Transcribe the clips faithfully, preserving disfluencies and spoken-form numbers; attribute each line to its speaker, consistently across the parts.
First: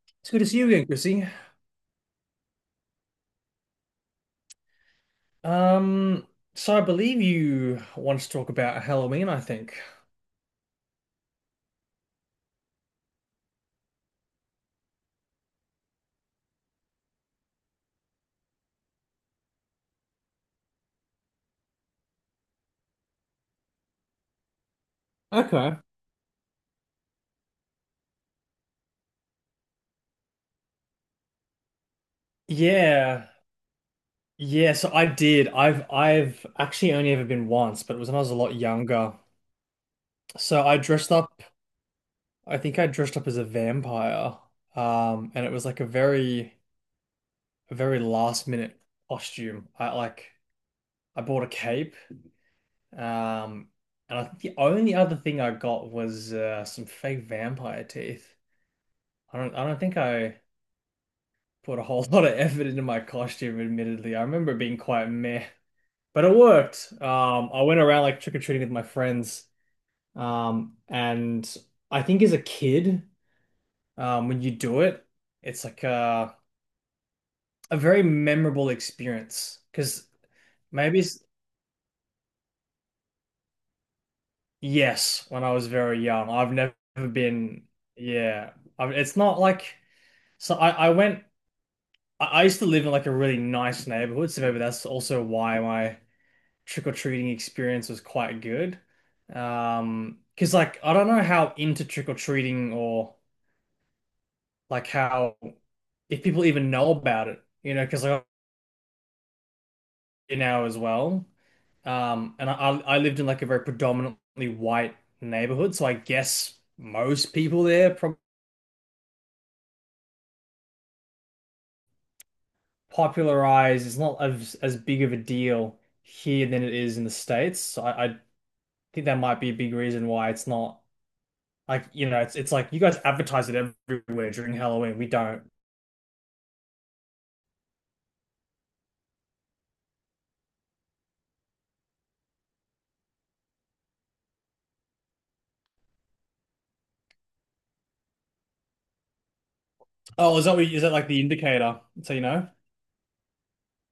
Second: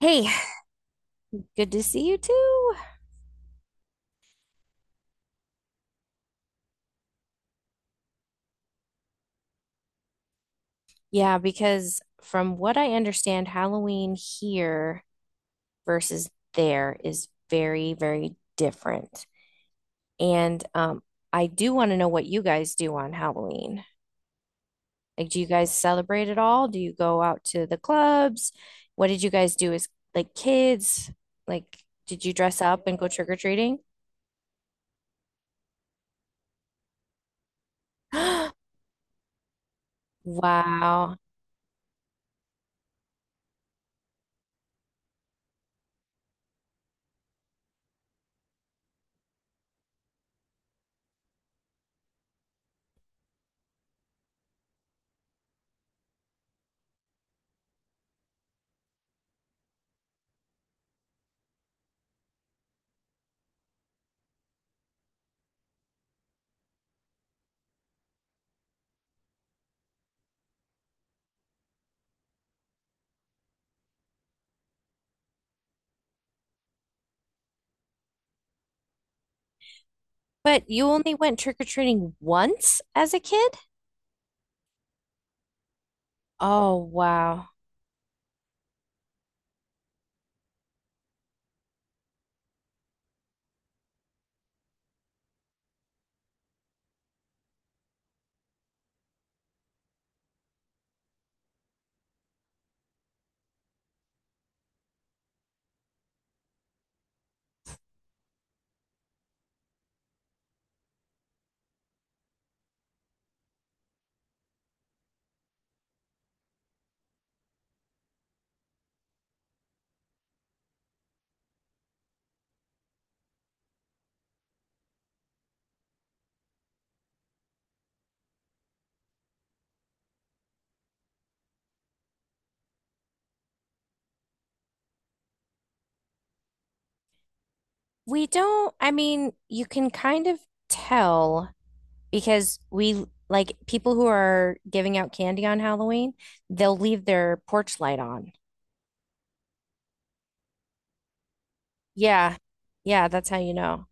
Speaker 1: Hey,
Speaker 2: It's good to see you again, Chrissy.
Speaker 1: good to see you too.
Speaker 2: Um, so I believe you want to talk about Halloween, I think.
Speaker 1: Yeah, because from what I understand, Halloween here versus there is very, very different. And um, I do want to know what you guys do on Halloween. Like, do you guys
Speaker 2: Okay.
Speaker 1: celebrate at all? Do you go out to the clubs? What did you guys do as like kids? Like, did you dress up and go
Speaker 2: Yeah.
Speaker 1: trick-or-treating?
Speaker 2: Yeah, so I did. I've I've actually only ever been once, but it was when I was a lot younger. So I dressed
Speaker 1: Wow.
Speaker 2: up, I think I dressed up as a vampire. Um, and it was like a very a very last minute costume. I like I bought a cape. Um, and I think the only other thing I got was uh, some fake vampire teeth. I don't I don't think I put a whole lot of effort into my costume, admittedly. I remember being quite meh, but it worked. Um, I went around like trick-or-treating with my friends. Um, and I think as a kid, um, when you do it, it's like a, a very memorable experience. Because
Speaker 1: But you
Speaker 2: maybe
Speaker 1: only
Speaker 2: it's,
Speaker 1: went trick-or-treating once as a kid?
Speaker 2: yes, when I was very young, I've never
Speaker 1: Oh, wow.
Speaker 2: been, yeah, I, it's not like, so I, I went, I I used to live in like a really nice neighborhood, so maybe that's also why my trick-or-treating experience was quite good. Um, because like I don't know how into trick-or-treating or like how if people even know about it, you know, because like I'm now as well. Um, and I I lived in like a very predominantly white neighborhood, so I guess most people there pro popularized. It's not as as big of a deal here than it is in the States. So I, I think that might be a big reason why it's not. Like, you know, it's it's like you guys advertise it everywhere during Halloween. We don't.
Speaker 1: We don't, I mean, you can kind of tell because we like people who are giving out candy on Halloween, they'll leave their porch light on.
Speaker 2: Oh, is that what, is that like the indicator? So you
Speaker 1: Yeah.
Speaker 2: know?
Speaker 1: Yeah, that's how you know.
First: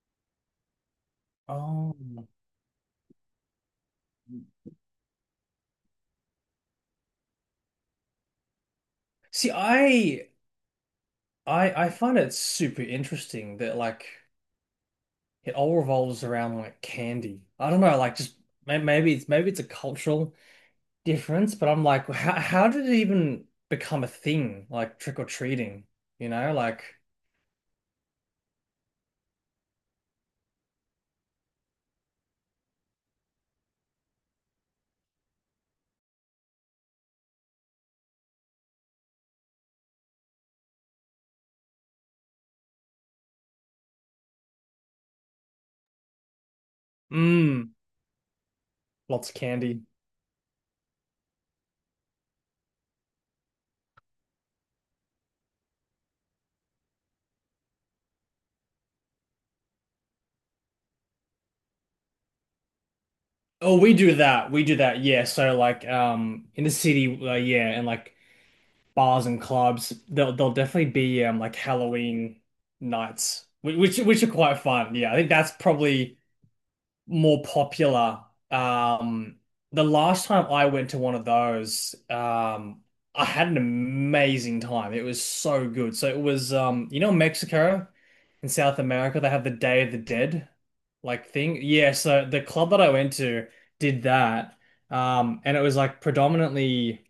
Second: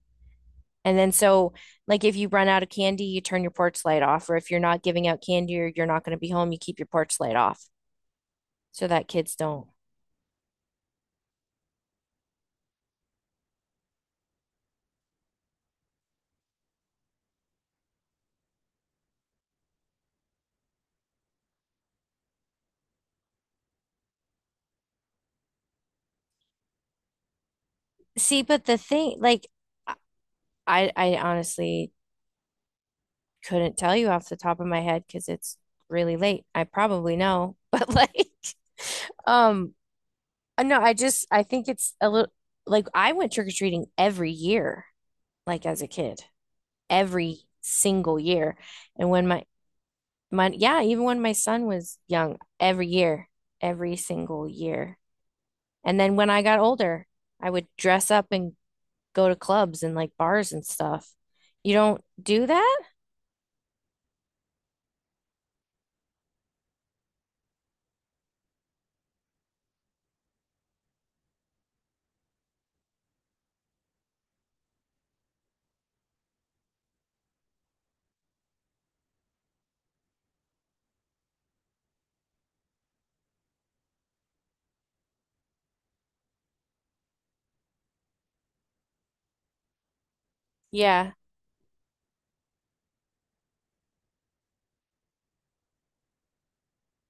Speaker 1: And then so
Speaker 2: Oh.
Speaker 1: like if you run out of candy, you turn your porch light off, or if you're not giving out candy or you're not going to be home, you keep your porch light off so that kids
Speaker 2: See,
Speaker 1: don't.
Speaker 2: I I I find it super interesting that like it all revolves around like candy. I don't know, like just may- maybe it's maybe it's a cultural difference, but I'm like, how how did it even become a thing? Like trick or treating, you know? Like,
Speaker 1: See, but the thing like I I honestly couldn't tell you off the top of my head because it's really late. I probably know, but like, um, uh, no, I just I think it's a little like I went trick-or-treating every year, like as a kid, every
Speaker 2: mm,
Speaker 1: single year. And when
Speaker 2: lots of
Speaker 1: my
Speaker 2: candy.
Speaker 1: my yeah, even when my son was young, every year, every single year. And then when I got older, I would dress up and go to clubs and like bars and stuff. You don't do that?
Speaker 2: Oh, we do that. We do that. Yeah. So like um in the city, uh, yeah, and like bars and clubs, there'll there'll definitely be um like Halloween nights, whi- which which are quite fun. Yeah, I think that's probably more popular. Um, the last time I went to one of those, um, I had an amazing time. It was so good. So it was um, you know, Mexico in South America, they have the Day of the Dead
Speaker 1: Yeah.
Speaker 2: like thing. Yeah, so the club that I went to did that. Um, and it was like predominantly,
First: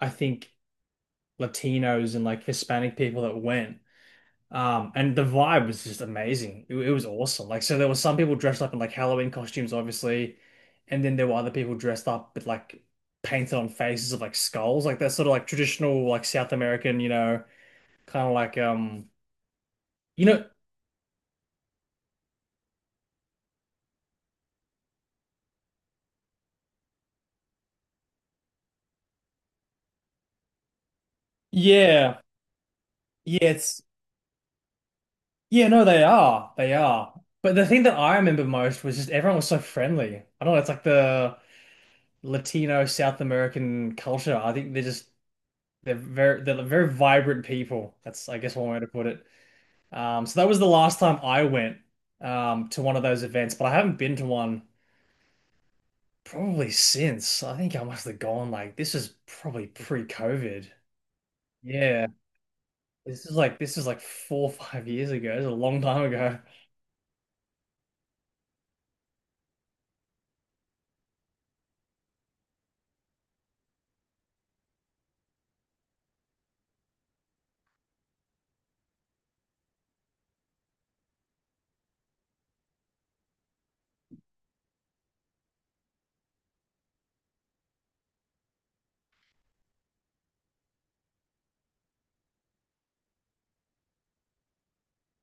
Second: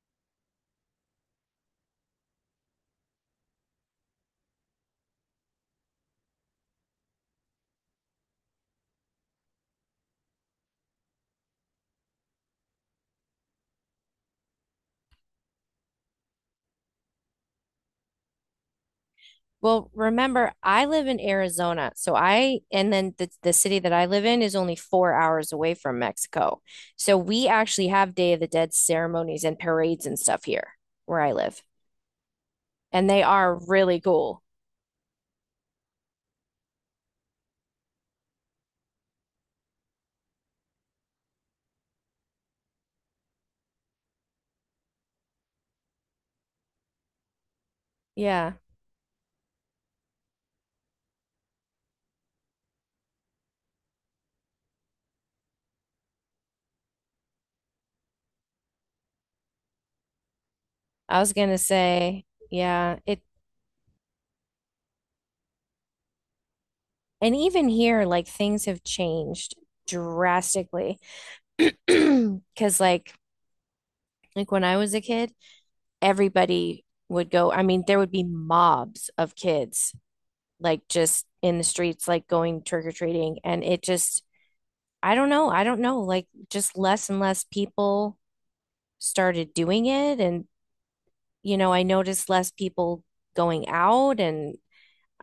Speaker 2: I think, Latinos and like Hispanic people that went. Um, and the vibe was just amazing. It, it was awesome. Like, so there were some people dressed up in like Halloween costumes, obviously, and then there were other people dressed up with like painted on faces of like skulls, like that sort of like traditional like South American, you know, kind of like um,
Speaker 1: Well,
Speaker 2: you know,
Speaker 1: remember, I live in Arizona, so I and then the the city that I live in is only four hours away from Mexico. So we actually have Day of the Dead ceremonies and parades and stuff here where I live,
Speaker 2: yeah,
Speaker 1: and they
Speaker 2: yeah,
Speaker 1: are
Speaker 2: it's
Speaker 1: really cool.
Speaker 2: yeah, no, they are, they are. But the thing that I remember most was just everyone was so friendly. I don't know, it's like the Latino South American culture. I think they're just They're very they're very vibrant people. That's I
Speaker 1: Yeah,
Speaker 2: guess one way to put it. Um, so that was the last time I went um, to one of those events, but I haven't been to one probably since. I think I must have gone like this is probably pre-COVID.
Speaker 1: I was gonna
Speaker 2: Yeah,
Speaker 1: say, yeah, it
Speaker 2: this is like this is like four or five years ago. It's a long time ago.
Speaker 1: and even here, like things have changed drastically because like like when I was a kid, everybody would go, I mean, there would be mobs of kids like just in the streets, like going trick or treating. And it just, I don't know. I don't know. Like just less and less people started doing it. And, you know, I noticed less people going out and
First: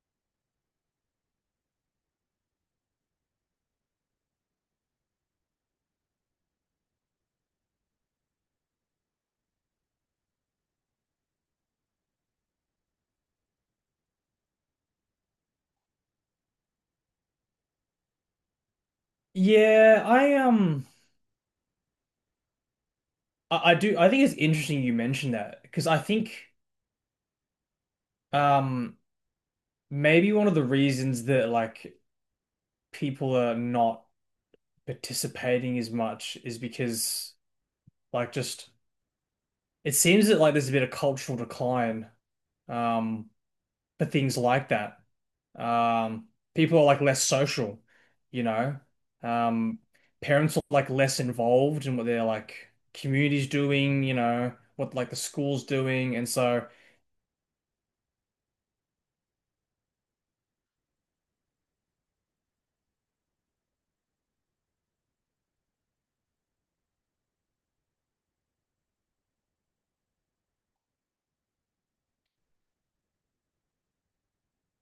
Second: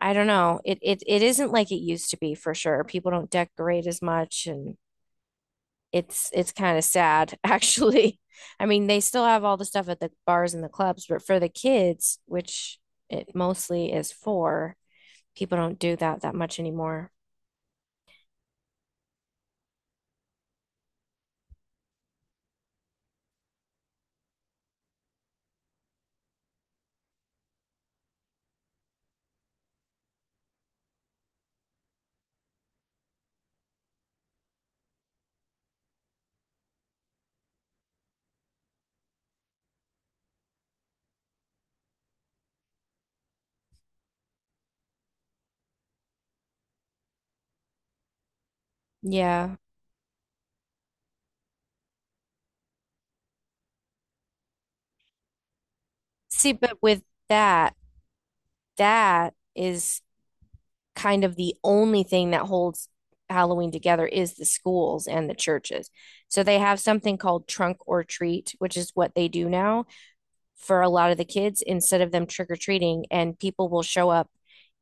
Speaker 1: I don't know. It it it isn't like it used to be for sure. People don't decorate as much and it's it's kind of sad actually. I mean, they still have all the stuff at the bars and the clubs, but for the kids, which it mostly is for, people don't do that that much anymore.
Speaker 2: Yeah, I um I, I do I think it's interesting you mentioned that because I think um maybe one of the reasons that like people are not participating as much is because like just it seems that like there's a bit of cultural decline um for things like that. Um People are like less social, you know.
Speaker 1: Yeah.
Speaker 2: Um Parents are like less involved in what their like community's doing, you know, what like the school's doing and
Speaker 1: See,
Speaker 2: so
Speaker 1: but with that, that is kind of the only thing that holds Halloween together is the schools and the churches. So they have something called trunk or treat, which is what they do now for a lot of the kids instead of them trick or treating, and people will show up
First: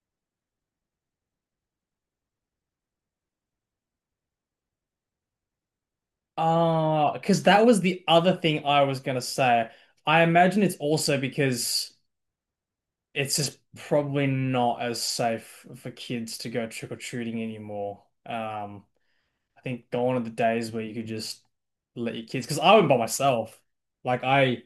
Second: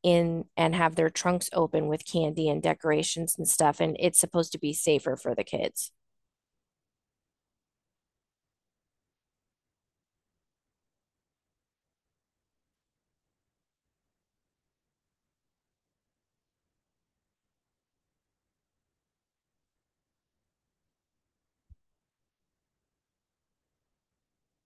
Speaker 1: in and have their trunks open with candy and decorations and stuff, and it's supposed to be safer for the kids.
Speaker 2: ah, because that was the other thing I was gonna say. I imagine it's also because it's just probably not as safe for kids to go trick or treating anymore. Um, I think gone are the days where you could just let your kids, because I went by myself. Like I,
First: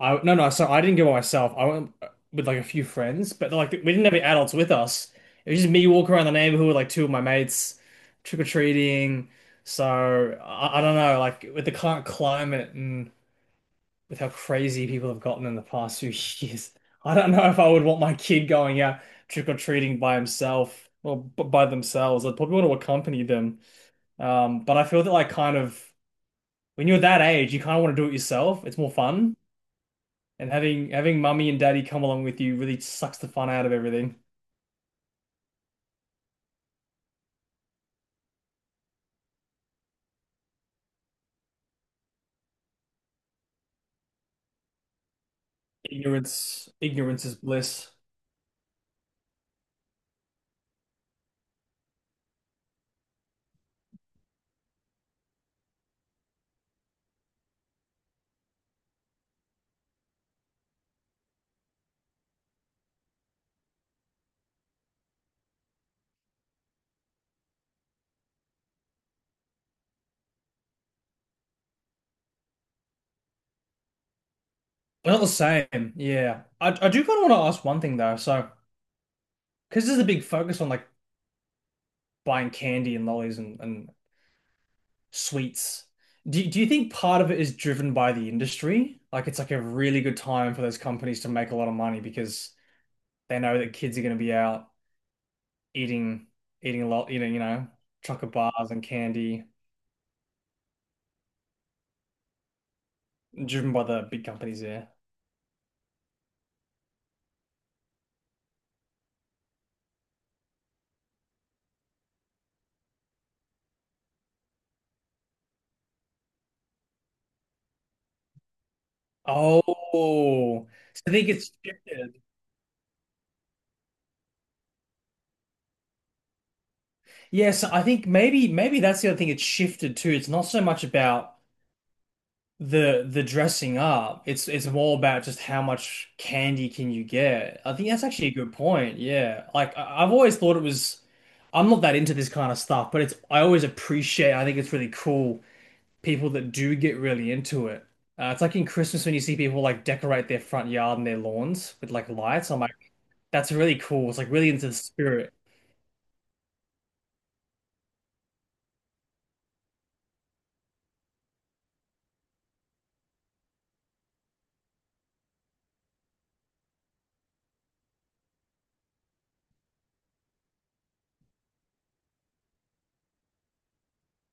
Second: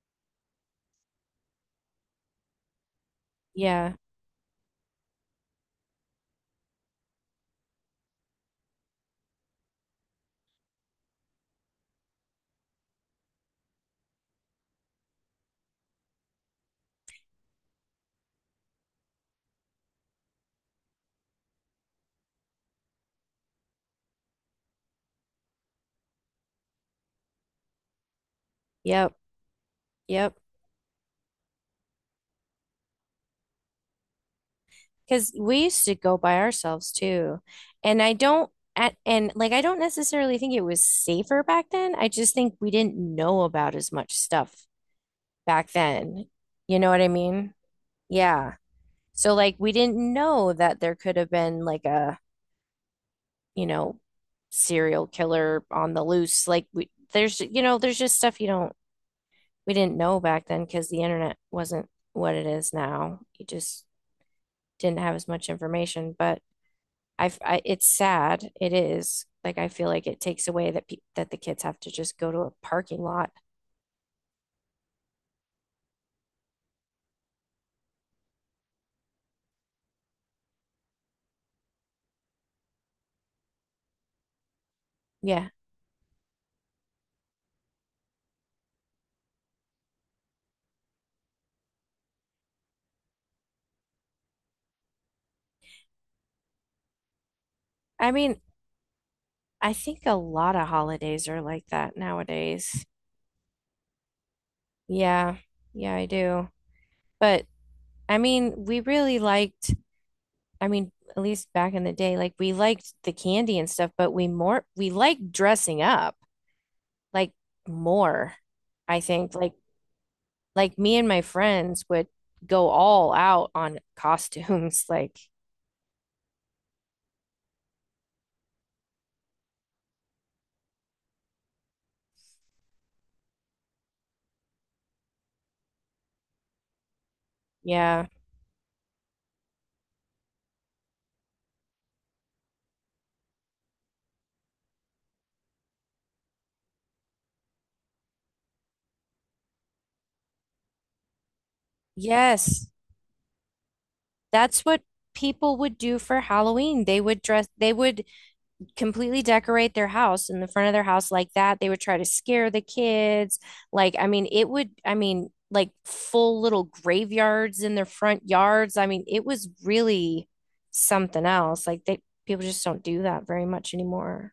Speaker 2: I No no, so I didn't go by myself. I went with like a few friends, but like we
Speaker 1: Yeah.
Speaker 2: didn't have any adults with us. It was just me walking around the neighborhood with like two of my mates, trick or treating. So I, I don't know, like with the current climate and with how crazy people have gotten in the past few years. I don't know if I would want my kid going out trick or treating by himself or b by themselves. I'd probably want to accompany them. Um, but I feel that like kind of when you're that age, you kind of want to do it yourself. It's more
Speaker 1: Yep.
Speaker 2: fun,
Speaker 1: Yep.
Speaker 2: and having having mummy and daddy come along with you really sucks the fun out of everything.
Speaker 1: Because we used to go by ourselves too. And I don't, at, and like, I don't necessarily think it was safer back then. I just think we didn't know about as much stuff back then.
Speaker 2: Ignorance,
Speaker 1: You know what I
Speaker 2: ignorance is
Speaker 1: mean?
Speaker 2: bliss.
Speaker 1: Yeah. So, like, we didn't know that there could have been like a, you know, serial killer on the loose. Like, we, there's, you know, there's just stuff you don't, we didn't know back then because the internet wasn't what it is now. You just didn't have as much information. But, I've, I, it's sad. It is. Like I feel like it takes away that pe that the kids have to just go to a parking lot.
Speaker 2: But not the same. Yeah, I I do kind of want to ask one thing though. So, because there's a big focus on like buying candy and lollies and and
Speaker 1: Yeah.
Speaker 2: sweets. Do, do you think part of it is driven by the industry? Like it's like a really good time for those companies to make a lot of money because they know that kids are going to be out eating eating a lot, eating, you know,
Speaker 1: I
Speaker 2: chocolate
Speaker 1: mean,
Speaker 2: bars and candy,
Speaker 1: I think a lot of holidays are like that nowadays.
Speaker 2: driven by the big companies there.
Speaker 1: Yeah. Yeah, I do. But I mean, we really liked, I mean, at least back in the day, like we liked the candy and stuff, but we more we liked dressing up like more, I think. Like
Speaker 2: Oh,
Speaker 1: like me
Speaker 2: so
Speaker 1: and
Speaker 2: I
Speaker 1: my
Speaker 2: think it's
Speaker 1: friends would
Speaker 2: shifted.
Speaker 1: go all out on costumes. Like,
Speaker 2: Yes, I think maybe maybe that's the other thing. It's shifted too. It's not so much about the the dressing up. It's it's more about just how much candy can you get. I think that's
Speaker 1: yeah.
Speaker 2: actually a good point. Yeah. Like I, I've always thought it was I'm not that into this kind of stuff, but it's I always appreciate I think it's really cool people that do get really into it. Uh, it's like in Christmas when you see people like decorate their front yard and their lawns with like lights. I'm
Speaker 1: Yes,
Speaker 2: like, that's really cool. It's like really
Speaker 1: that's
Speaker 2: into the
Speaker 1: what
Speaker 2: spirit.
Speaker 1: people would do for Halloween. They would dress, they would completely decorate their house in the front of their house like that. They would try to scare the kids. Like, I mean, it would, I mean, like full little graveyards in their front yards. I mean, it was really something else. Like, they people just don't do that very much anymore.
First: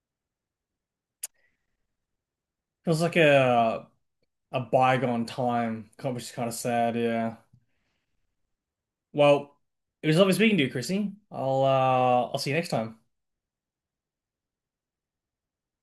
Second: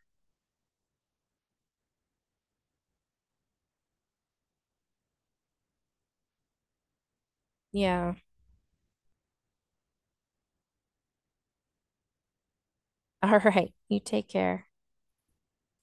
Speaker 2: It was like a a bygone time, which is kind of sad, yeah.
Speaker 1: Yeah.
Speaker 2: Well, it was lovely speaking to you, Chrissy. I'll uh I'll see you next time.
Speaker 1: All right. You take care.